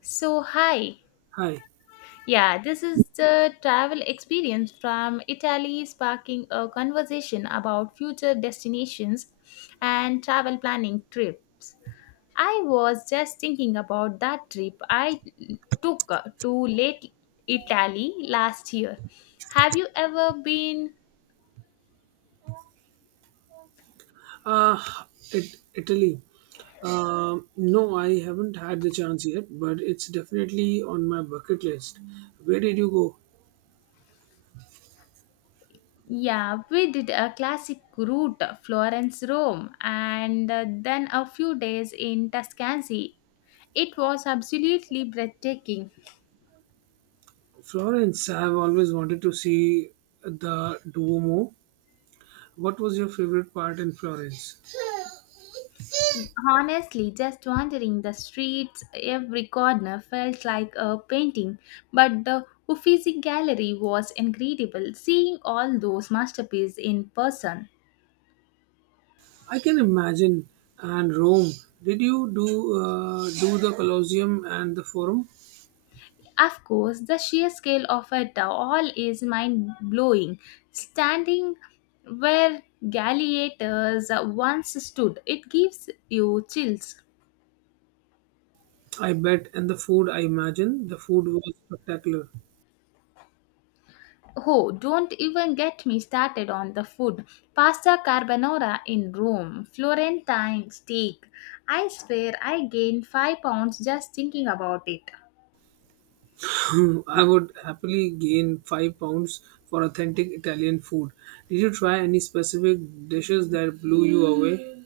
So, hi. Hi. Yeah, this is the travel experience from Italy, sparking a conversation about future destinations and travel planning trips. I was just thinking about that trip I took to late Italy last year. Have you ever been? Uh, Italy. No, I haven't had the chance yet, but it's definitely on my bucket list. Where did you go? Yeah, we did a classic route Florence, Rome, and then a few days in Tuscany. It was absolutely breathtaking. Florence. I have always wanted to see the Duomo. What was your favorite part in Florence? Honestly, just wandering the streets, every corner felt like a painting. But the Uffizi Gallery was incredible, seeing all those masterpieces in person. I can imagine. And Rome. Did you do do the Colosseum and the Forum? Of course, the sheer scale of it all is mind blowing. Standing where gladiators once stood, it gives you chills. I bet. And the food, I imagine. The food was spectacular. Oh, don't even get me started on the food. Pasta carbonara in Rome, Florentine steak. I swear I gained 5 pounds just thinking about it. I would happily gain 5 pounds for authentic Italian food. Did you try any specific dishes that blew you away?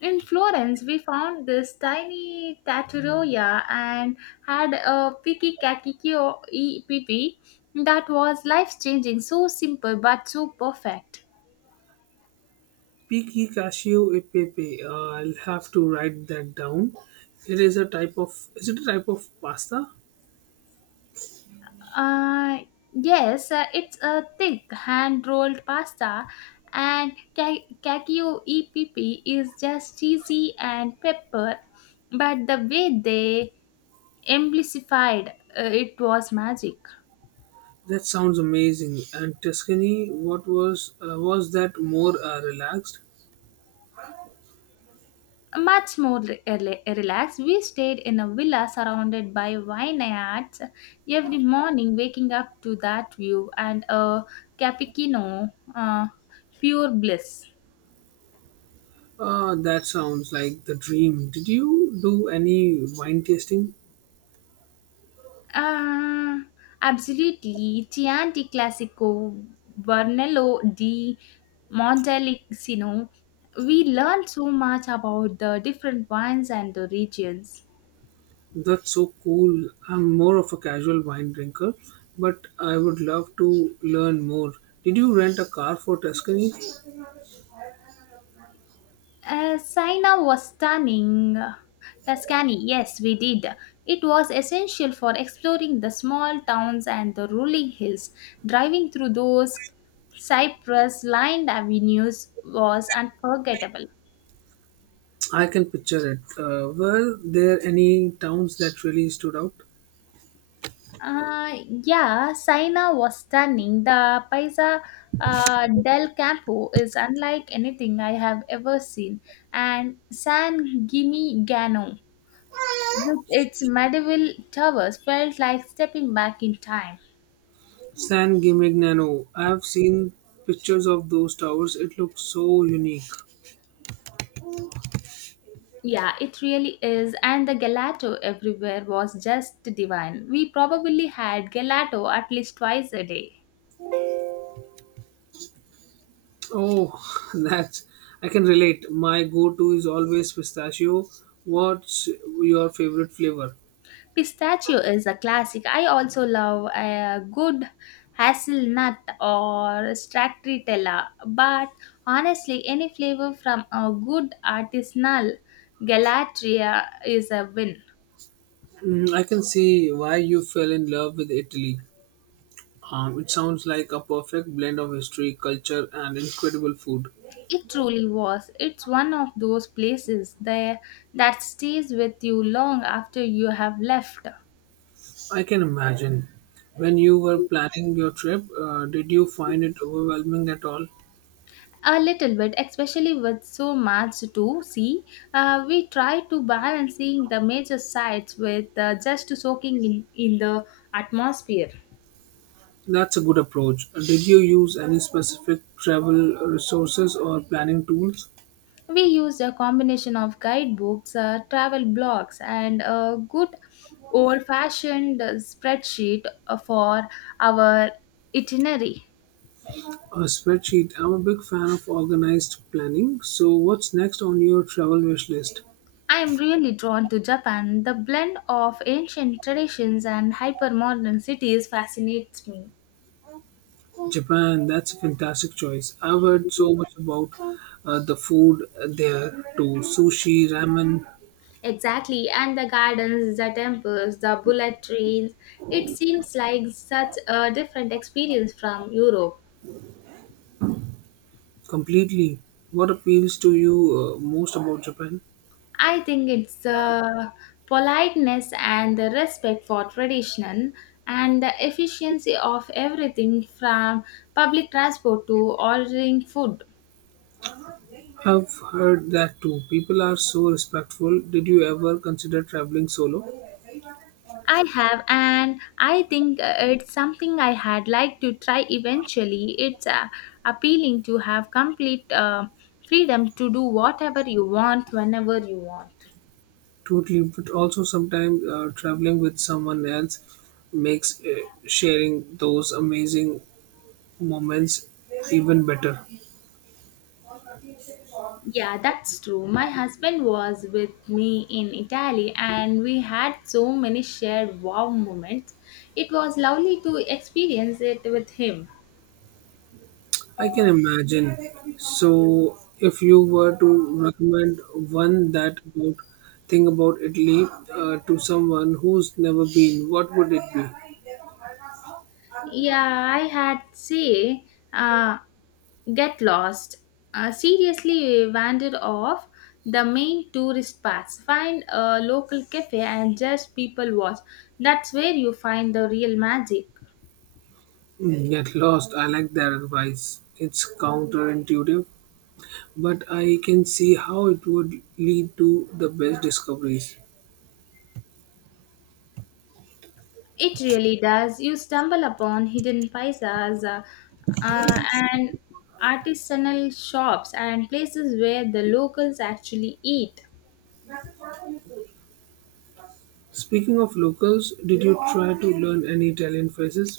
In Florence, we found this tiny trattoria and had a picky kakikio pipi that was life changing, so simple but so perfect. Piki cascio e pepe. I'll have to write that down. It is a type of. Is it a type of pasta? Uh, yes, it's a thick hand rolled pasta, and Kakio EPP is just cheesy and pepper, but the way they amplified it was magic. That sounds amazing. And Tuscany, what was that more relaxed? Much more relaxed, we stayed in a villa surrounded by vineyards every morning, waking up to that view and a cappuccino, pure bliss. That sounds like the dream. Did you do any wine tasting? Ah, absolutely. Chianti Classico, Brunello di Montalcino. We learned so much about the different wines and the regions. That's so cool. I'm more of a casual wine drinker, but I would love to learn more. Did you rent a car for Tuscany? Sina was stunning. Tuscany, yes, we did. It was essential for exploring the small towns and the rolling hills. Driving through those cypress lined avenues was unforgettable. I can picture it. Were there any towns that really stood out? Yeah, Saina was stunning. The Paisa del Campo is unlike anything I have ever seen. And San Gimignano, with its medieval towers, felt like stepping back in time. San Gimignano. I've seen pictures of those towers. It looks so unique. Yeah, it really is. And the gelato everywhere was just divine. We probably had gelato at least twice a day. Oh, that's I can relate. My go-to is always pistachio. What's your favorite flavor? Pistachio is a classic. I also love a good hazelnut or stracciatella, but honestly, any flavor from a good artisanal gelateria is a win. Mm, I can see why you fell in love with Italy. It sounds like a perfect blend of history, culture, and incredible food. It truly was. It's one of those places there that stays with you long after you have left. I can imagine. When you were planning your trip, did you find it overwhelming at all? A little bit, especially with so much to see. We try to balance seeing the major sites with just soaking in the atmosphere. That's a good approach. Did you use any specific travel resources or planning tools? We used a combination of guidebooks, travel blogs, and a good old fashioned spreadsheet for our itinerary. A spreadsheet. I'm a big fan of organized planning. So, what's next on your travel wish list? I am really drawn to Japan. The blend of ancient traditions and hyper modern cities fascinates me. Japan, that's a fantastic choice. I've heard so much about the food there too, sushi, ramen. Exactly, and the gardens, the temples, the bullet trains. It seems like such a different experience from Europe. Completely. What appeals to you most about Japan? I think it's the politeness and the respect for tradition and the efficiency of everything from public transport to ordering food. I've heard that too. People are so respectful. Did you ever consider traveling solo? I have, and I think it's something I had like to try eventually. It's appealing to have complete freedom to do whatever you want whenever you want. Totally, but also sometimes traveling with someone else makes sharing those amazing moments even better. Yeah, that's true. My husband was with me in Italy and we had so many shared wow moments. It was lovely to experience it with him. I can imagine. So, if you were to recommend one that about thing about Italy to someone who's never been, what would it be? Yeah, I had say, uh, get lost. Seriously, we wandered off the main tourist paths. Find a local cafe and just people watch. That's where you find the real magic. Mm, get lost. I like that advice. It's counterintuitive, but I can see how it would lead to the best discoveries. It really does. You stumble upon hidden paisas and artisanal shops and places where the locals actually eat. Speaking of locals, did you try to learn any Italian phrases?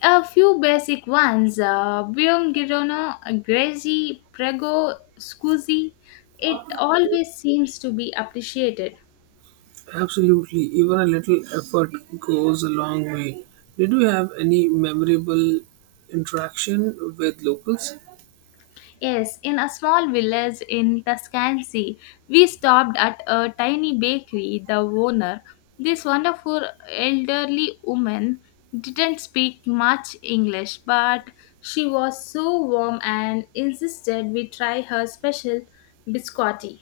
A few basic ones Biom Girono, Grazi, Prego, Scusi. It always seems to be appreciated. Absolutely, even a little effort goes a long way. Did you have any memorable interaction with locals? Yes, in a small village in Tuscany, we stopped at a tiny bakery. The owner, this wonderful elderly woman, didn't speak much English, but she was so warm and insisted we try her special biscotti.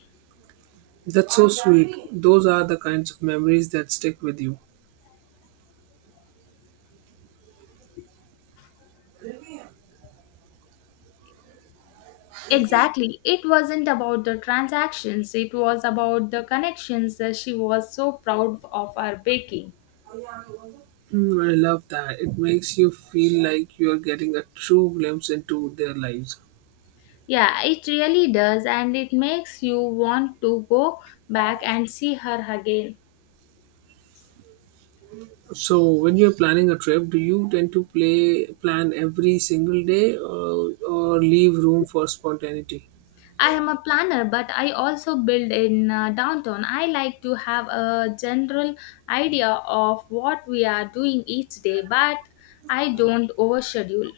That's so sweet. Those are the kinds of memories that stick with you. Exactly. It wasn't about the transactions, it was about the connections that she was so proud of her baking. Mm, I love that. It makes you feel like you're getting a true glimpse into their lives. Yeah, it really does, and it makes you want to go back and see her again. So, when you're planning a trip, do you tend to play plan every single day or leave room for spontaneity? I am a planner, but I also build in downtown. I like to have a general idea of what we are doing each day, but I don't overschedule.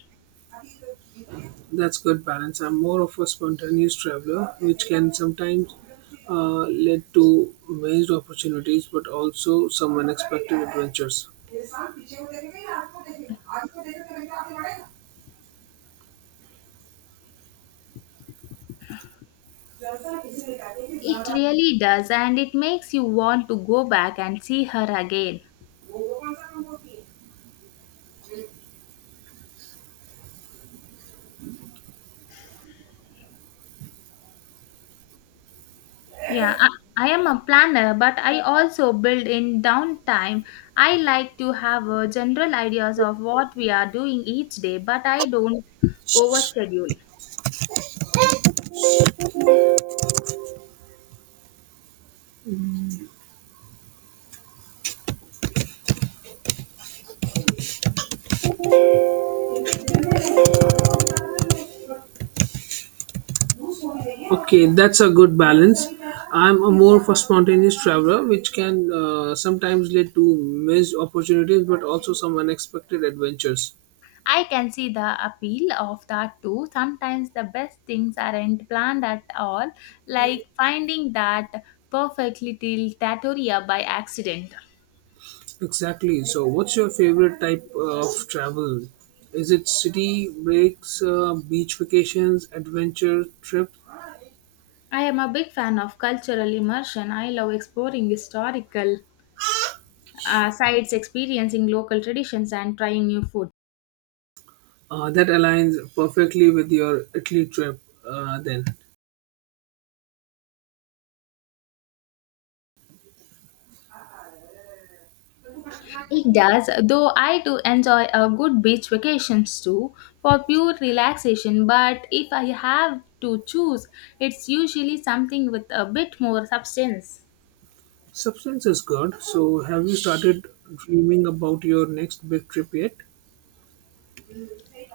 That's good balance. I'm more of a spontaneous traveler, which can sometimes lead to missed opportunities, but also some unexpected adventures. It really does, and it makes you want to go back and see her again. Yeah, I am a planner, but I also build in downtime. I like to have a general ideas of what we are doing each day, but I don't overschedule. Okay, that's a good balance. I'm a more of a spontaneous traveler, which can sometimes lead to missed opportunities, but also some unexpected adventures. I can see the appeal of that too. Sometimes the best things aren't planned at all, like finding that perfect little trattoria by accident. Exactly. So, what's your favorite type of travel? Is it city breaks, beach vacations, adventure trip? I am a big fan of cultural immersion. I love exploring historical sites, experiencing local traditions, and trying new food. That aligns perfectly with your Italy trip, then. It does, though I do enjoy a good beach vacations too for pure relaxation. But if I have to choose, it's usually something with a bit more substance. Substance is good. So, have you started dreaming about your next big trip yet?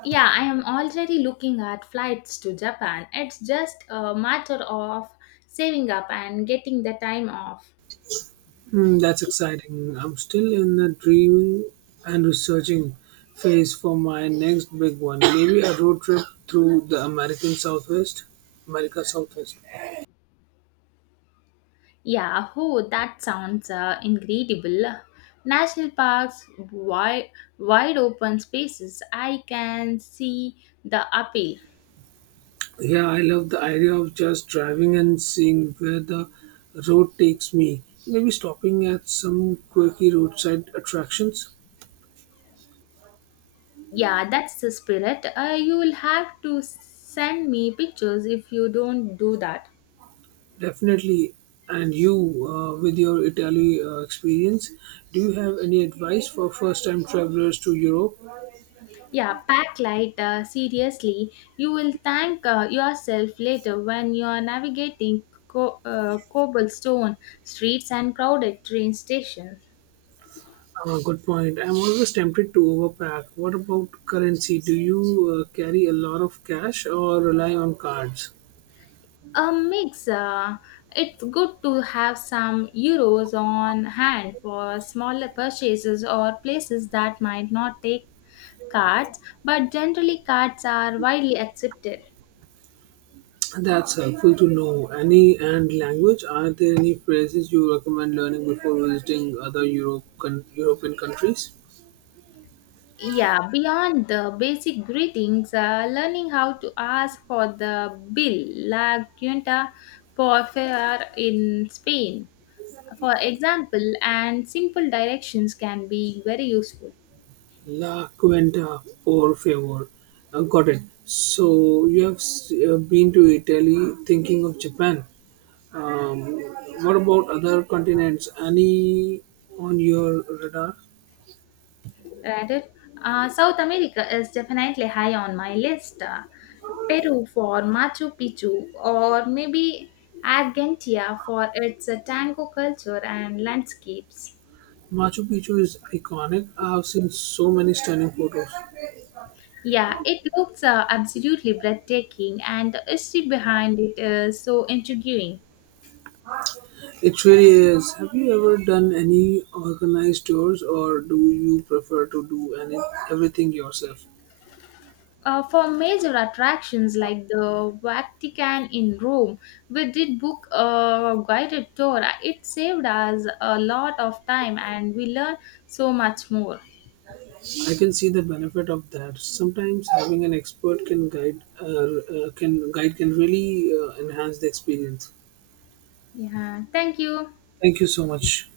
Yeah, I am already looking at flights to Japan. It's just a matter of saving up and getting the time off. Hmm, that's exciting. I'm still in the dreaming and researching phase for my next big one. Maybe a road trip through the American Southwest. America Southwest. Yeah, oh, that sounds incredible. National parks, wide open spaces, I can see the appeal. Yeah, I love the idea of just driving and seeing where the road takes me. Maybe stopping at some quirky roadside attractions. Yeah, that's the spirit, you will have to send me pictures if you don't do that. Definitely. And you, with your Italy experience, do you have any advice for first-time travelers to Europe? Yeah, pack light, seriously, you will thank yourself later when you are navigating cobblestone streets and crowded train stations. Good point. I'm always tempted to overpack. What about currency? Do you carry a lot of cash or rely on cards? A mix, it's good to have some euros on hand for smaller purchases or places that might not take cards, but generally cards are widely accepted. That's helpful to know. Any and language? Are there any phrases you recommend learning before visiting other Europe, European countries? Yeah, beyond the basic greetings, learning how to ask for the bill, la cuenta por favor in Spain, for example, and simple directions can be very useful. La Quinta, por favor. Got it. So you have been to Italy, thinking of Japan. Um, what about other continents? Any on your radar? Rather, South America is definitely high on my list. Peru for Machu Picchu, or maybe Argentina for its tango culture and landscapes. Machu Picchu is iconic. I have seen so many stunning photos. Yeah, it looks absolutely breathtaking, and the history behind it is so intriguing. It really is. Have you ever done any organized tours, or do you prefer to do everything yourself? For major attractions like the Vatican in Rome, we did book a guided tour. It saved us a lot of time and we learned so much more. I can see the benefit of that. Sometimes having an expert can guide can guide can really enhance the experience. Yeah, thank you. Thank you so much.